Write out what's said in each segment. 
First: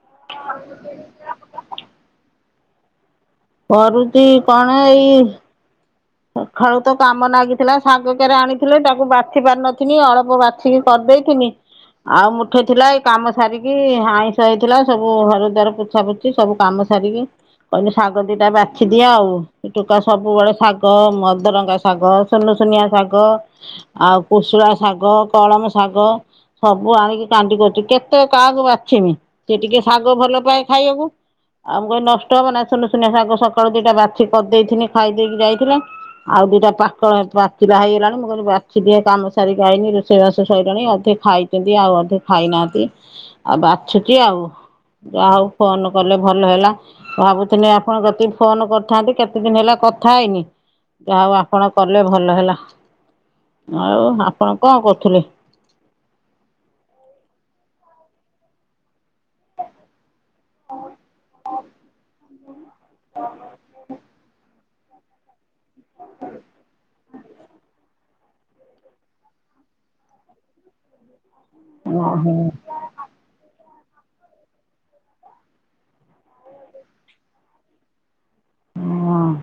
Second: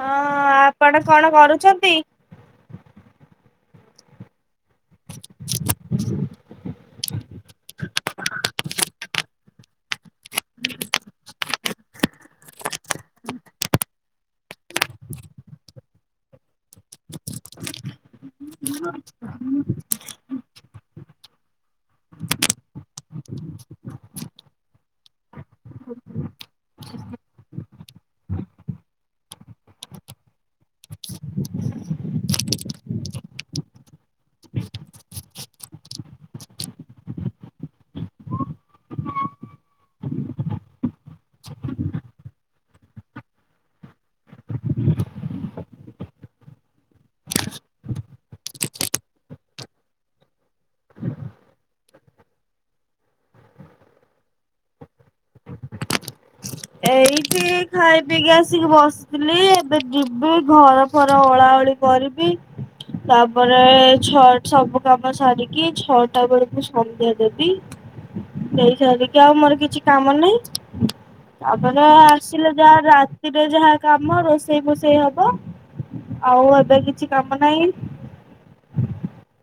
ହଁ, ଆପଣ କଣ କରୁଛନ୍ତି? କରୁଛି କଣ ଏଇ? [inaudible] ମୋର ତ କାମ ନାଗିଥିଲା ଶାଗ କେରେ ଆଣିଥିଲେ। ତାକୁ ବାଛି ପାରିନଥିନି ଅଳ୍ପ ବାଛିକି କରିଦେଇଥିନି। ଆଉ ମୁଠେ ଥିଲା, ଏଇ କାମ ସାରିକି ଆଇଁଷ ହେଇଥିଲା ସବୁ ଘର ଦ୍ୱାର ପୋଛା ପୁଛି ସବୁ କାମ ସାରିକି, କହିଲେ ଶାଗ ଦିଟା ବାଛି ଦିଅ ଆଉ। ସେ ଟୋକା ସବୁବେଳେ ଶାଗ ଶ ମଦରଙ୍ଗା ଶାଗ ସୁନୁ ଶୁନିଆ ଶାଗ। ଆଉ କୁଷୁଳା ଶାଗ କଳମ ଶାଗ। ସବୁ ଆଣିକି କାଣ୍ଡି କରିଛି କେତେ କାହାକୁ ବାଛିମି। ସେ ଟିକେ ଶାଗ ଭଲ ପାଏ ଖାଇବାକୁ। ଆଉ ମୁଁ କହିନି ନଷ୍ଟ ହବ ନା। ଶୁନୁ ଶୁନିଆ ଶାଗ ସକାଳୁ ଦିଟା ବାଛି କରିଦେଇଥିଲି ଖାଇ ଦେଇକି ଯାଇଥିଲା। ଆଉ ଦିଟା ପାକଳ ପାଚିଲା ହେଇଗଲାଣି। ମୁଁ କହିଲି ବାଛିିଦିଏ କାମ ସାରିକି ଆଇନି ରୋଷେଇବାସ ସଇଲାଣି ଅଧେ ଖାଇ ଛନ୍ତି ଆଉ ଅଧେ ଖାଇନାହାନ୍ତି ଆଉ ବାଛୁଛି ଆଉ। ଯାହାଉ ଫୋନ କଲେ ଭଲ ହେଲା। ଭାବୁଥିଲି ଆପଣ କତିକି ଫୋନ କରିଥାନ୍ତି କେତେ ଦିନ ହେଲା କଥା ହେଇନି। ଯାହାଉ ଆପଣ କଲେ ଭଲ ହେଲା। ଆଉ ଆପଣ କଣ କରୁଥିଲେ। ଏଇଠି ଖାଇ ପିଇକି ଆସିକି ବସ ଥିଲି, ଏବେ ଯିବି ଘର ଫର ଓଳା ଓଳି କରିବି। ତାପରେ ଛ ଛବୁ କାମ ସରିକି ଛଅଟା ବେଳକୁ ସନ୍ଧ୍ୟା ଦେବି। ଦେଇ ସାରିକି ଆଉ ମୋର କିଛି କାମ ନାହିଁ। ତାପରେ ଓହୋ ଆସିଲେ ଯାହା ରା ରେ ଯାହା କାମ ରୋଷେଇ ଫୋଷେଇ ହବ, ଆଉ ଏବେ କିଛି କାମ ନାହିଁ। ହଁ।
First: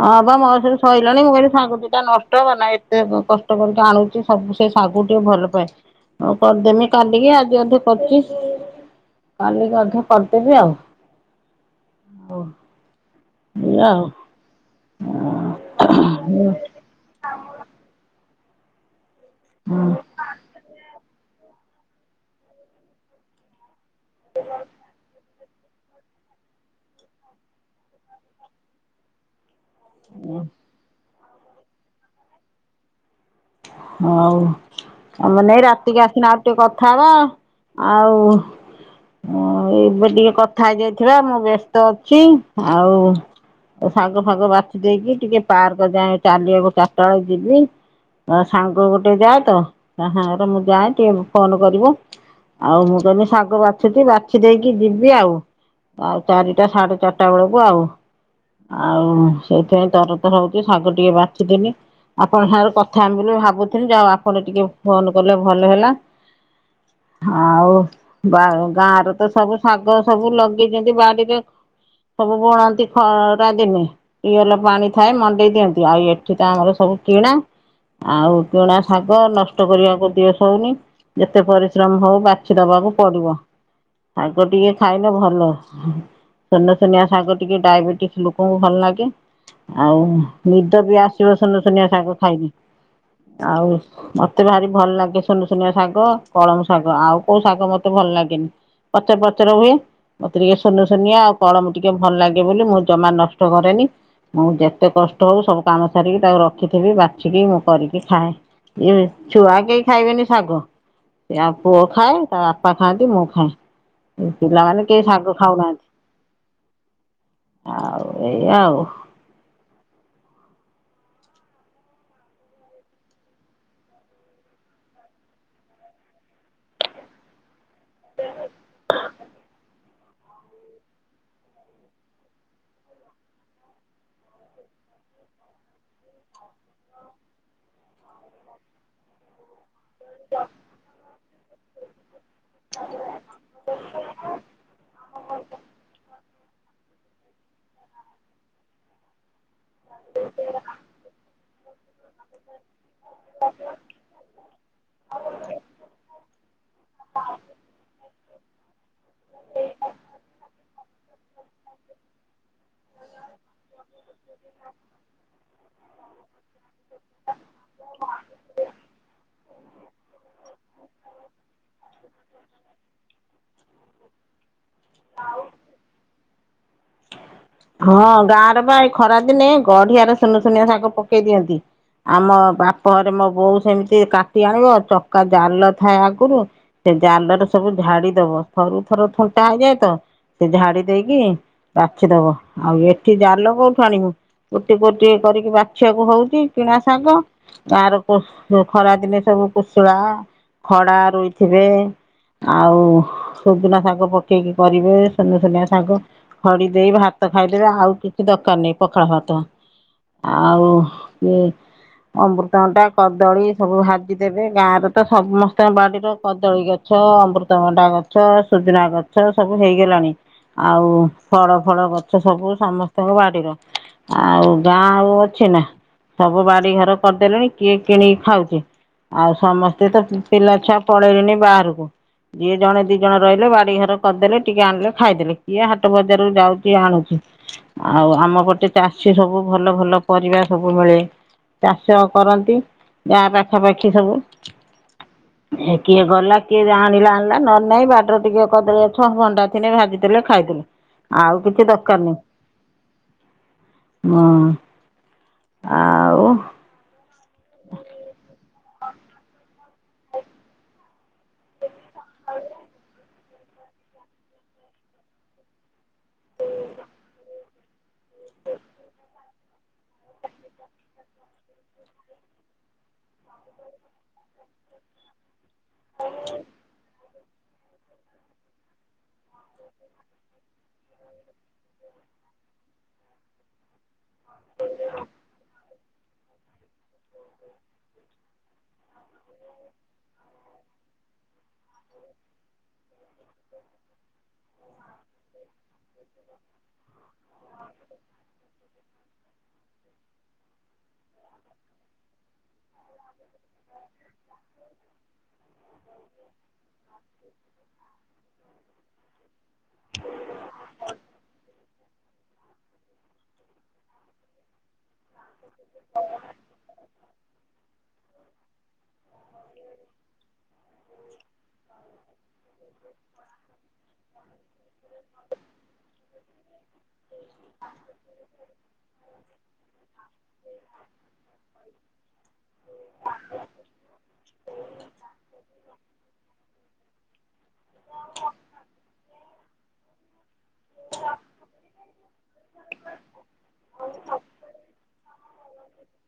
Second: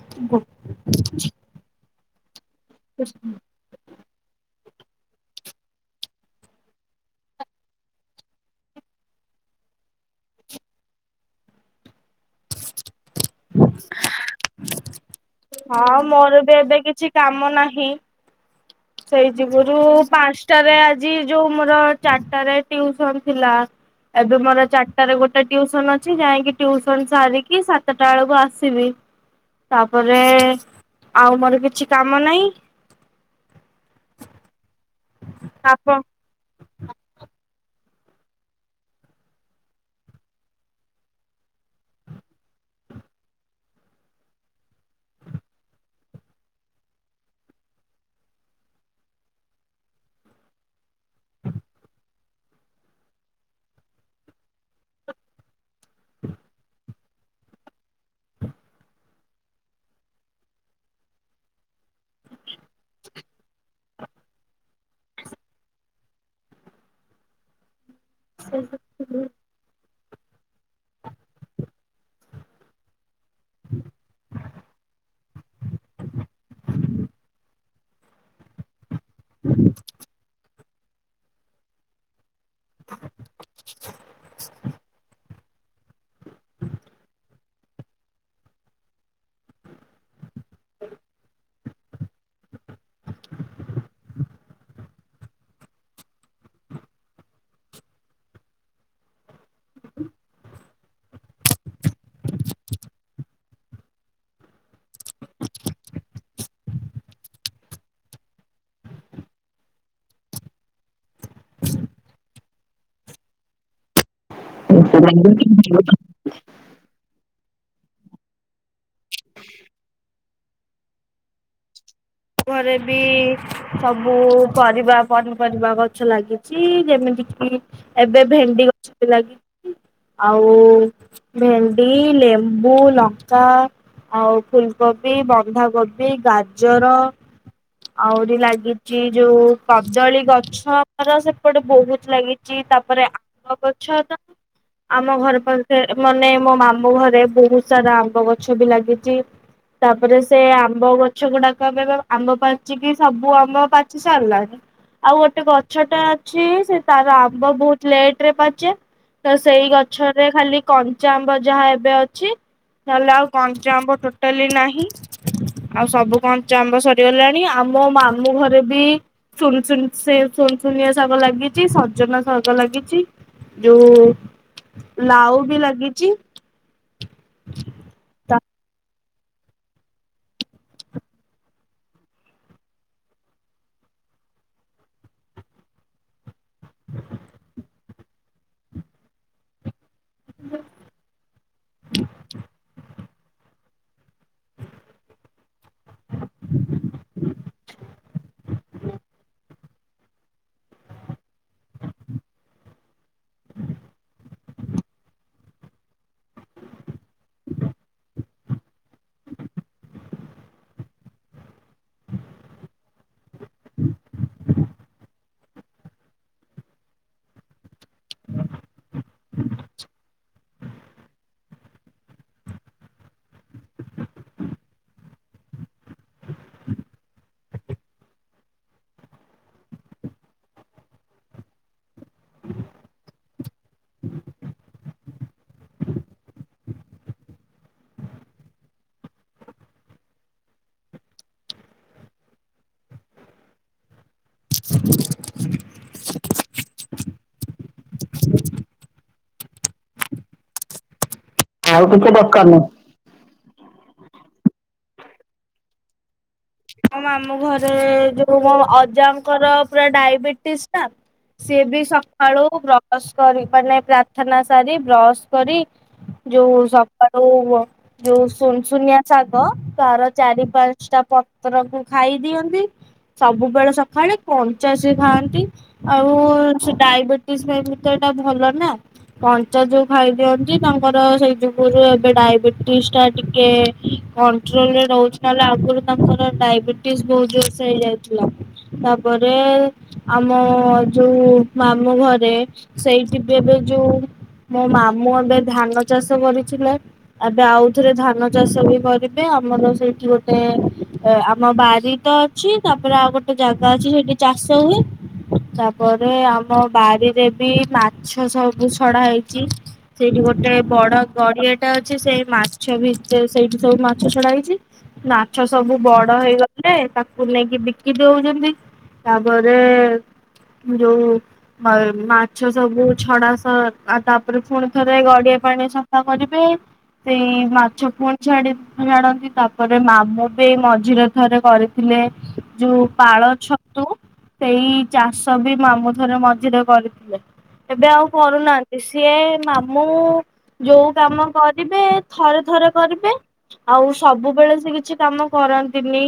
ହଁ ବା ମୋ ସେଇବି ସଇଲାଣି, ମୁଁ କହିଲି ଶାଗ ଦିଟା ନଷ୍ଟ ହବ ନା ଏତେ କଷ୍ଟ କରିକି ଆଣୁଛି ସବୁ ସେ ଶାଗୁକୁ ଟିକେ ଭଲ ପାଏ। ହଉ କରିଦେମି କାଲିକି ଆଜି ଅଧେ କରୁଚି। କାଲିକି ଅଧା କରିଦେବି ଆଉ। [inaudible] ଏଇଆ ଆଉ। ହଁ ମୋର ବି ଏବେ କିଛି କାମ ନାହିଁ। ସେଇ ଯଗରୁ ପାଞ୍ଚଟାରେ ଆଜି ଯୋଉ ମୋର ଚାରିଟାରେ ଟିଉସନ ଥିଲା। ଏବେ ମୋର ଚାରିଟାରେ ଗୋ ଟିଉସନ ଅଛି, ଯାଇକି ଟଟିୁସନ ସାରିକି ସାତଟା ବେଳକୁ ଆସିବି। ତାପରେ ଆଉ ମୋର କିଛି କାମ ନାହିଁ। ହଉ ମୁଁ କହିନି ଆପ ରାତିକ ଆସିନେ ଆଉ ଟିକେ କଥା ହେବା। ଆଉ ହ ଏବେ ଟିକେ କଥା ହେଇଯାଇଥିବା ମୁଁ ବ୍ୟସ୍ତ ଅଛି ଆଉ ଶାଗ ଫାଗ ବାଛି ଦେଇକି ଟିକେ ପାର୍କ ଯାଏ ଚାଲିବାକୁ ଚାରିଟା ବେଳକୁ ଯିବି। ଅ ସାଙ୍ଗ ଗୋଟେ ଯାଏ ତ, ତା ସାଙ୍ଗରେ ମୁଁ ଯାଏ ଟିକେ ଫୋନ କରିବ। ଆଉ ମୁଁ କହିଲି ଶାଗ ବାଛୁଛି ବାଛି ଦେଇକି ଯିବି ଆଉ ଆଉ ଚାରିଟା ସାଢେ ଚାରି ଟା ବେଳକୁ ଆଉ। ଆଉ ସେଇଥିପାଇଁ ତରତର ହଉଚି ଶାଗ ଟିକେ ବାଛିଦେନି ଆପଣ ସାଙ୍ଗରେ କଥ ଥା ହେମି ବୋଲି ଭାବୁଥିଲି ଯାହାହଉ ଆପଣ ଟିକେ ଫୋନ କଲେ ଭଲ ହେଲା। ହଉ ବା ଗାଁର ତ ସବୁ ଶାଗ ସବୁ ଲଗେଇଚନ୍ତି ବାଡିରେ ସବୁ ବୁଣନ୍ତି ଖ ରା ଦିନେ ଟିଅଲ ପାଣି ଥାଏ ମଣ୍ଡେଇ ଦିଅନ୍ତି ଆଉ ଏଠି ତ ଆମର ସବୁ କିଣା। ଆଉ କିଣା ଶାଗ ନଷ୍ଟ କରିବାକୁ ଦିଅ ସଉନି ଯେତେ ପରିଶ୍ରମ ହଉ ବା ଛି ଦବାକୁ ପଡିବ ଶାଗ ଟିକେ ଖାଇଲେ ଭଲ ସୁନସୁନିଆ ଶାଗ ଟିକେ ଡାଇବେଟିସ ଲୋକଙ୍କୁ ଭଲ ଲାଗେ ଆଉ ନିଦ ବି ଆସିବ ସୁନୁ ସୁନିଆ ଶାଗ ଖାଇନକି ଆଉ ମତେ ଭାରି ଭଲ ଲାଗେ ସୁନସୁନିଆ ଶାଗ କଳମ ଶାଗ ଆଉ କୋଉ ଶାଗ ମତେ ଭଲ ଲାଗେନି। ପଚ ପଚରେ ହୁଏ ମତେ ଟିକେ ସୁନୁ ସୁନିଆ ଆଉ କଳମ ଟିକେ ଭଲ ଲାଗେ ବୋଲି ମୁଁ ଜମା ନଷ୍ଟ ଷ୍ଟ କରେନି ମୁଁ ଯେତେ କଷ୍ଟ ହଉ ସବୁ କାମ ସାରିକି ତାକୁ ରଖିଥିବି ବା ଛିକି ମୁଁ କରିକି ଖାଏ ଇଏ ଛୁଆ କେହି ଖାଇବେନି ଶାଗ। ସେ ଆଉ ପୁଅ ଖାଏ ତା ବାପା ଖାଆନ୍ତି ମୁଁ ଖାଏ। ପିଲାମାନେ କେହି ଶାଗ ଖାଉନାହାନ୍ତି ଆଉ ଏଇଆ ଆଉ। ଘରେ ବି ସବୁ ପରିବା ପନିପରିବା ଗଛ ଲାଗିଚି ଯେମିତି କିି ଏବେ ଭେଣ୍ଡି ଗଛ ବି ଲାଗିଚି ଆଉ ଭେଣ୍ଡି ଲେମ୍ବୁ ଲଙ୍କା ଆଉ ଫୁଲକୋବି ବନ୍ଧାକୋବି ଗାଜର ଆହୁରି ଲାଗିଚି ଯୋଉ କଦଳୀ ଗଛ ଆମର ସେପଟେ ବହୁତ ଲାଗିଚି। ଚି ତାପରେ ଆ ଗଛ ତ ଆମ ଘର ପାଖରେ ମାନେ ମୋ ମାମୁଁ ଘରେ ବହୁତ ସାରା ଆମ୍ବ ଗଛ ବି ଲାଗିଚି ତାପରେ ସେ ଆମ୍ବ ଗଛ ଗୁଡାକ ଆମେ ଆମ୍ବ ପାଚିକି ସବୁ ଆମ୍ବ ପାଚି ସାରିଲାଣି। ଆଉ ଗୋଟେ ଗଛଟେ ଅଛି ସେ ତାର ଆମ୍ବ ବହୁତ ଲେଟ ରେ ପାଚେ ତ ସେଇ ଗଛରେ ଖାଲି କଞ୍ଚା ଆମ୍ବ ଯାହା ଏବେ ଅଛି ନହେଲେ ଆଉ କଞ୍ଚା ଆମ୍ବ ଟୋଟାଲି ନାହିଁ ଆଉ ସବୁ କଞ୍ଚା ଆମ୍ବ ସ ହେଲାଣି ଆମ ମାମୁଁ ଘରେ ବି ସୁନୁ ସୁନୁ ସେ ଶୁନୁସୁନିଆ ଶାଗ ଲାଗିଚି ସଜନା ଶାଗ ଲାଗିଚି। ଯୋଉ ଲାଉ ବି ଲାଗିଚି। ହଁ ଗାଁ ରେ ବା ଏଇ ଖରା ଦିନେ ଗଢିଆରେ ସୁନୁ ଶୁନିଆ ଶାଗ ପକେଇ ଦିଅନ୍ତି। ଆମ ବାପ ଘରେ ମୋ ବୋଉ ସେମିତି କାଟି ଆଣିବ ଚକା ଜାଲ ଥାଏ ଆଗରୁ ସେ ଜାଲରେ ସବୁ ଝାଡି ଦବ ଥରୁ ଥରୁ ଥଣ୍ଟା ହେଇଯାଏ ତ ସେ ଝାଡି ଦେଇକି ବାଛିଦବ ଆଉ ଏଠି ଏଠି ଜାଲ କୋଉଠୁ ଆଣିବୁ ଗୋଟି ଗୋଟି କରିକି ବାଛିବାକୁ ହଉଚି କିଣା ଶାଗ ଗାଁ ରେ କୋଷ ଖରା ଦିନି ସବୁ କୁଶୁଳା ଖଡା ରୋଇଥିବେ। ଆଉ ସୁଜୁନା ଶାଗ ପକେଇକି କରିବେ ସୁନ ସୁନିଆ ଶାଗ ଖଡି ଦେଇ ଭାତ ଖାଇଦେବେ ଆଉ କିଛି ଦରକାର ନାହିଁ ପଖାଳ ଭାତ। ଆଉ କିଏ ଅମୃତଭଣ୍ଡା କଦଳୀ ସବୁ ଭାଜିଦେବେ ଗାଁରେ ତ ସମସ୍ତଙ୍କ ବାଡିର କଦଳୀ ଗଛ ଗଛ ଅମୃତଭଣ୍ଡା ଗଛ ସୁଜୁନା ଗଛ ସବୁ ହେଇଗଲାଣି ଆଉ ଫଳ ଫଳ ଗଛ ସବୁ ସମସ୍ତଙ୍କ ବାଡିର ଆଉ ଗାଁ ଆଉ ଅଛି ନା। ସବୁ ବାଡି ଘର କରିଦେଲେଣି କିଏ କିଣିକି ଖାଉଚି ଆଉ ସମସ୍ତେ ତ ପିଲା ଛୁଆ ପଳେଇଲେଣିି ବାହାରକୁ ଯିଏ ଜଣେ ଦି ଜଣ ରହିଲେ ବାଡି ଘର କରିଦେଲେ ଟିକେ ଆଣିଲେ ଖାଇଦେଲେ କିଏ ହ ଟ ବଜାରରୁୁ ଯାଉଚି ଆଣୁଚି। ଆଉ ଆମ ଗଟେ ଚାଷୀ ସବୁ ଭଲ ଭଲ ପରିବା ସବୁ ମିଳେ। ଚାଷ କରନ୍ତି ଗାଁ ପାଖାପାଖି ସବୁ। [inaudible] ଏ କିଏ ଗଲା କିଏ ଆାଣିଲା ଆଣିଲା ନ ନାଇଁ ବାଟରେ ଟିକେ କହିଦେଳ ଛଅ ଘଣ୍ଟା ଭାଜିଥିଲେ ଖାଇଦଲେ ଆଉ କିଛି ଦରକାରନହି ହଁ ଆ। ଆଁ ମମ ଘରେ ଯୋଉ ଅଜାଙ୍କର ପୁରା ଡାଇବେଟିସ୍ ଟା ସିଏ ବି ସକାଳୁ ର କରିପାରନାହି ପ୍ରାର୍ଥନା ସାରି ବ୍ରଶ କରି ଯୋଉ ସକାଳୁ ଯୋଉ ସୁନ ଶୁନିଆ ଶାଗ କାାର ଚାରି ପାଞ୍ଚଟା ପ ପତରକୁ ଖାଇ ଦିଅନ୍ତି ସବୁବେଳେ ସକାଳେ କଞ୍ଚାସ ଖାଆନ୍ତି। ଆଉ ସେ ଡାଇବେଟିସ ପାଇଁ ତ ଏଇଟା ଭଲ ନା। କଞ୍ଚା ଯୋଉ ଖାଇଦିଅନ୍ତି ତାଙ୍କର ସେଇ ଯୁଗରୁ ଏବେ ଡାଇବେଟିସ୍ ଟା ଟିକେ କ ରହୁଛି ନହେଲେ ଆଗରୁ ତାଙ୍କର ଡାଇବେଟିସ୍ ବହୁତ ଜୋରସେ ହେଇଯାଇଥିଲା। ତାପରେ ଆମ ଯୋଉ ମାମୁଁ ଘରେ ସେଇଠି ବି ଏବେ ଯୋଉ ମୋ ମାମୁଁ ଏବେ ଧାନ ଚାଷ କରିଥିଲେ। ଏବେ ଆଉଥରେ ଧାନ ଚାଷ ବି କରିବେ ଆମର ସେଇଠି ଗୋଟେ ଆମ ବାରି ତ ଅଛି ତାପରେ ଆଉ ଗୋଟେ ଜାଗା ଅଛି ସେଠି ଚାଷ ହୁଏ। ତାପରେ ଆମ ବାରିରେ ବି ମାଛ ସବୁ ଛଡା ହେଇଚି। ସେଇଠି ଗୋଟେ ବଡ ଗଡିଆଟେ ଅଛି ସେଇ ମାଛ ଭିତରେ ସେଇଠି ସବୁ ମାଛ ଛଡା ହେଇଚି। ମାଛ ସବୁ ବଡ ହେଇଗଲେ ତାକୁ କୁ ନେଇକି ବିକି ଦଉଚନ୍ତି ତାପରେ ଯୋଉ ମା ମାଛ ସବୁ ଛଡାସ ଆଉ ତାପରେ ପୁଣିଥରେ ଗଡିଆ ପାଣି ସଫା କରିବେ। ସେଇ ମାଛ ପୁଣି ଛାଡି ଛାଡନ୍ତି ତାପରେ ମାମୁଁ ସେ ମଝିରେ ଥରେ କରିଥିଲେ। ଯୋଉ ପାଳ ଛତୁ ସେଇ ଚାଷ ବି ମାମୁଁ ଥରେ ମଝିରେ କରିଥିଲେ। ଏବେ ଆଉ କରୁନାନ୍ତି ସିଏ ମାମୁଁ ଯୋଉ କାମ କରିବେ ଥରେ ଥରେ କରିବେ ଆଉ ସବୁବେଳେ ସେ କିଛି କାମ କରନ୍ତିନି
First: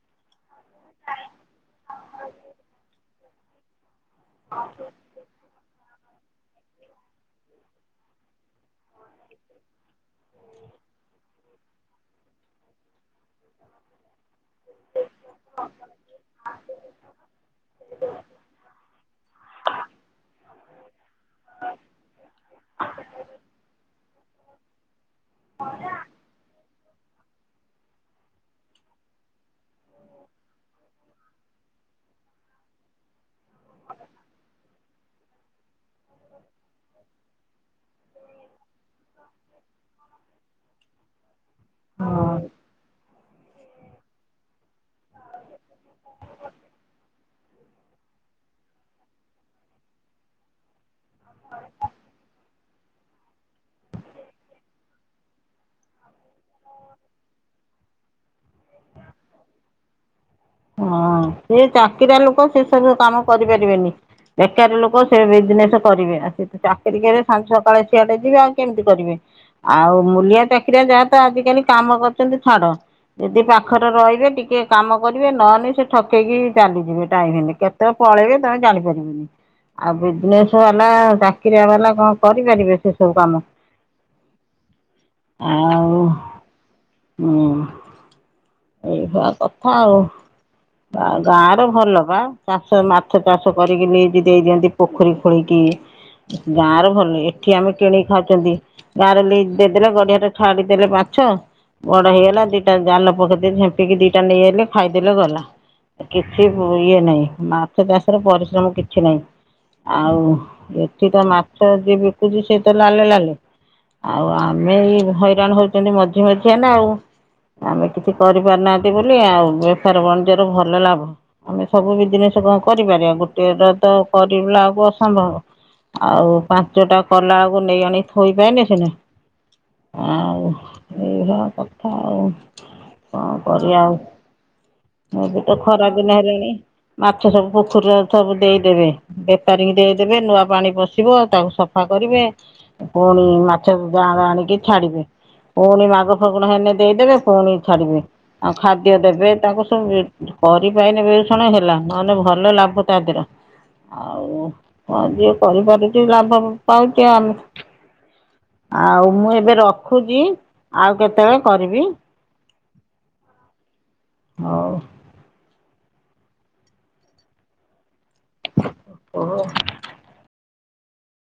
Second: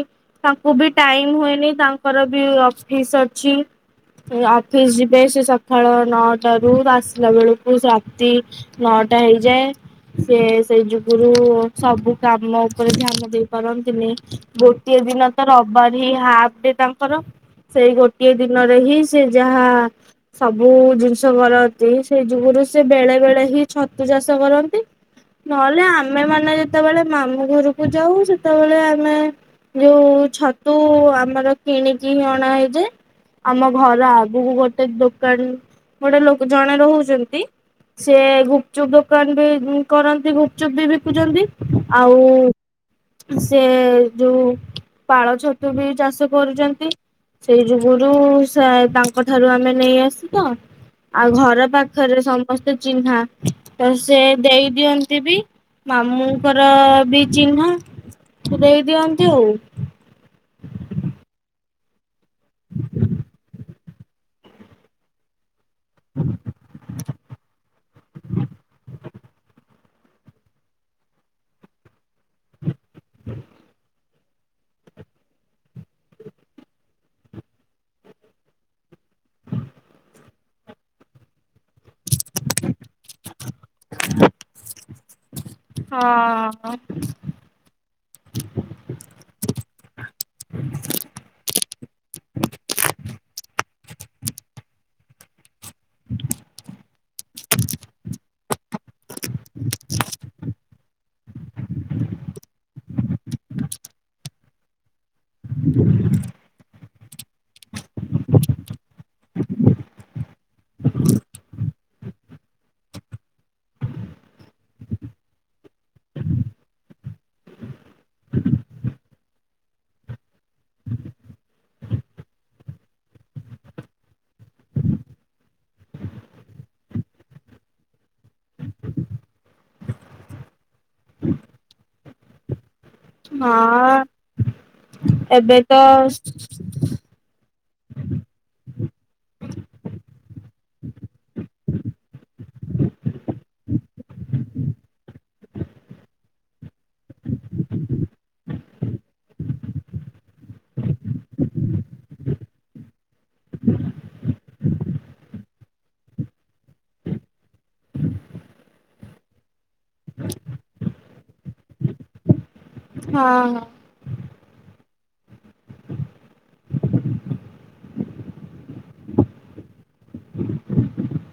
ତାଙ୍କୁ ବି ଟାଇମ ହୁଏନି ତାଙ୍କର ବି ଅଫିସ ଅଛି। ଅଫିସ ଯିବେ ସେ ସଖାଳ ନଅଟାରୁ ଆସିଲା ବେଳକୁ ରାତି ନଅଟା ହେଇଯାଏ ସେ ସେଇ ଯୁଗୁରୁ ସବୁ କାମ ଉପରେ ଧ୍ୟାନ ଦେଇ ପାରନ୍ତିନି। ଗୋଟିଏ ଦିନ ତ ରବାରି ହାଫ ଡେ ତାଙ୍କର। ସେଇ ଗୋଟିଏ ଦିନରେ ହିଁ ସେ ଯାହା ସବୁ ଜିନିଷ କରନ୍ତି ସେଇ ଯୁଗୁରୁ ସେ ବେଳେ ବେଳେ ହିଁ ଛତୁ ଚାଷ କରନ୍ତି। ନହଲେ ଆମେ ମାନେ ଯେତେବେଳେ ମାମୁଁ ଘରୁକୁ ଯାଉ ସେତବେଳେ ନାଁ ଯୋଉ ଛତୁ ଆମର କିଣିକି ଅଣା ହେଇଯାଏ। ଆମ ଘର ଆଗୁକୁ ଗୋଟେ ଦୋକାନ ଗୋଟେ ଲୋକ ଜଣେ ରହୁଚନ୍ତି। ସେ ଗୁପଚୁପ୍ ଦୋକାନ ବି କରନ୍ତି ଗୁପଚୁପ୍ ବି ବିକୁଛନ୍ତି ଆଉ ସେ ଯୋଉ ପାଳ ଛତୁ ବି ଚାଷ କରୁଚନ୍ତି। ସେଇ ଯୁଗୁରୁ ସେ ତାଙ୍କ ଠାରୁ ଆମେ ନେଇ ଆସୁ ତ। ଆଉ ଘର ପାଖରେ ସମସ୍ତେ ଚିହ୍ନା ତ ସେ ଦେଇ ଦିଅନ୍ତି ବି। ମାମୁଁଙ୍କର ବି ଚିହ୍ନା ଦେଇ ଦିଅନ୍ତି ଆଉ। ହଁ ସେ ଚାକିରିଆ ଲୋକ ସେ ସବୁ କାମ କରିପାରିବେନି। ବେକାରୀ ଲୋକ ସେ ବିଜନେସ କରିବେ ସେ ତ ଚାକିରି କରିବେ ସଞ୍ଜ ସକାଳେ ସିଆଡେ ଯିବେ ଆଉ କେମତି କରିବେ ଆଉ ମୂଲିଆ ଟେ କିରେ ଯାହା ତ ଆଜିକାଲି କାମ କରୁଚନ୍ତି ଛାଡ ଯଦି ପାଖରେ ରହିବେ ଟିକେ କାମ କରିବେ ନଅନେ ସେ ଠକେଇକି ଚାଲିଯିବେ ଟାଇମ ହେଲେ କେତବଳେ ପଳେଇବେ ତମେ ଜାଣିପାରିବନି। ଆ ବିଜନେସ ବାଲା ଚାକିରିଆ ବାଲା କଣ କରିପାରିବେ ସେ ସବୁ କାମ। ହଁ ଉଁ ଏଇଭଳା କଥା ଆଉ ବା ଗାଁ ର ଭଲ ବା ଚାଷ ମାଛ ଚାଷ କରିକି ନେଇକି ଦେଇଦିଅନ୍ତି। ପୋଖରୀ ଖୋଳିକି ଗାଁରେ ଭଲେ ଏଠି ଆମେ କିଣିକି ଖାଉଚନ୍ତି ଗାଁରେ ଲିଜ ଦେଇଦେଲେ ଗଡିିଆ ଟା ଛାଡ଼ିଦେଲେ ମାଛ। ବଡ ହେଇଗଲା ଦିଟା ଜାଲ ପକେଇଦେଇକି ଝିମ୍ପିକି ଦିଟା ନେଇ ଆଇଲେ ଖାଇଦେଲେ ଗଲା କିଛି ମୋ ଇଏ ନାହିଁ ମାଛ ଚାଷର ପରିଶ୍ରମ କିଛି ନାହିଁ। ଆଉ ଏଠି ତ ମାଛ ଯିଏ ବିକୁଚି ସେ ତ ଲାଲେ ଲାଲେ। ଆଉ ଆମେ ଏଇ ହଇରାଣ ହଉଚନ୍ତି ମଝି ମଝିଆ ନା ଆଉ ଆମେ କିଛି କରିପାରୁନାହାନ୍ତି ବୋଲି ଆଉ ପାର ବଣଜର ଭଲ ଲାଭ। ଆମେ ସବୁ ବିଜନେସ କଣ କରିପାରିବା ଗୋଟିଏ ଟା ତ କରିଲାକୁ ଅସମ୍ଭବ। ଆଉ ପାଞ୍ଚଟା କଲା ବେଳକୁ ନେଇ ଆଣି ଥୋଇପାଇନେ ସୀନା। ଆଉ ଏଇଭଳା କଥା ଆଉ କଣ କରିବା ଆଉ ହଁ ଏବେ ତ ଖରା ଦିନ ହେଲେଣି। ମାଛ ସବୁ ପୋଖରୀରେ ଏଥର ଦେଇଦେବେ। ବେପାରୀକୁ ଦେଇଦେବେ ନୂଆ ପାଣି ପଶିବ ତାକୁ ସଫା କରିବେ। ପୁଣି ମାଛ ଜାଆଁଳ ଆଣିକି ଛାଡିବେ। ପୁଣି ମାଘ ଫାଗୁଣ ହେଲେ ଦେଇଦେବେ ପୁଣି ଛାଡିବେ ଆଉ ଖାଦ୍ୟ ଦେବେ ତାଙ୍କୁ ସବୁ ନି କରି ପାଇନି ବିଷଣ ହେଲା ନହେଲେ ଭଲ ଲାଭ ତା ଦେହର। ଆଉ ହ ଯିଏ କରିପାରୁଛି ଲାଭ ପାଉଛି ଆମେ ଆଉ ମୁଁ ଏବେ ରଖୁଛି ଆଉ କେତେବେଳେ କରିବି। ହଁ ହଁ। ହଉ। ଓ ହୋ ଅ।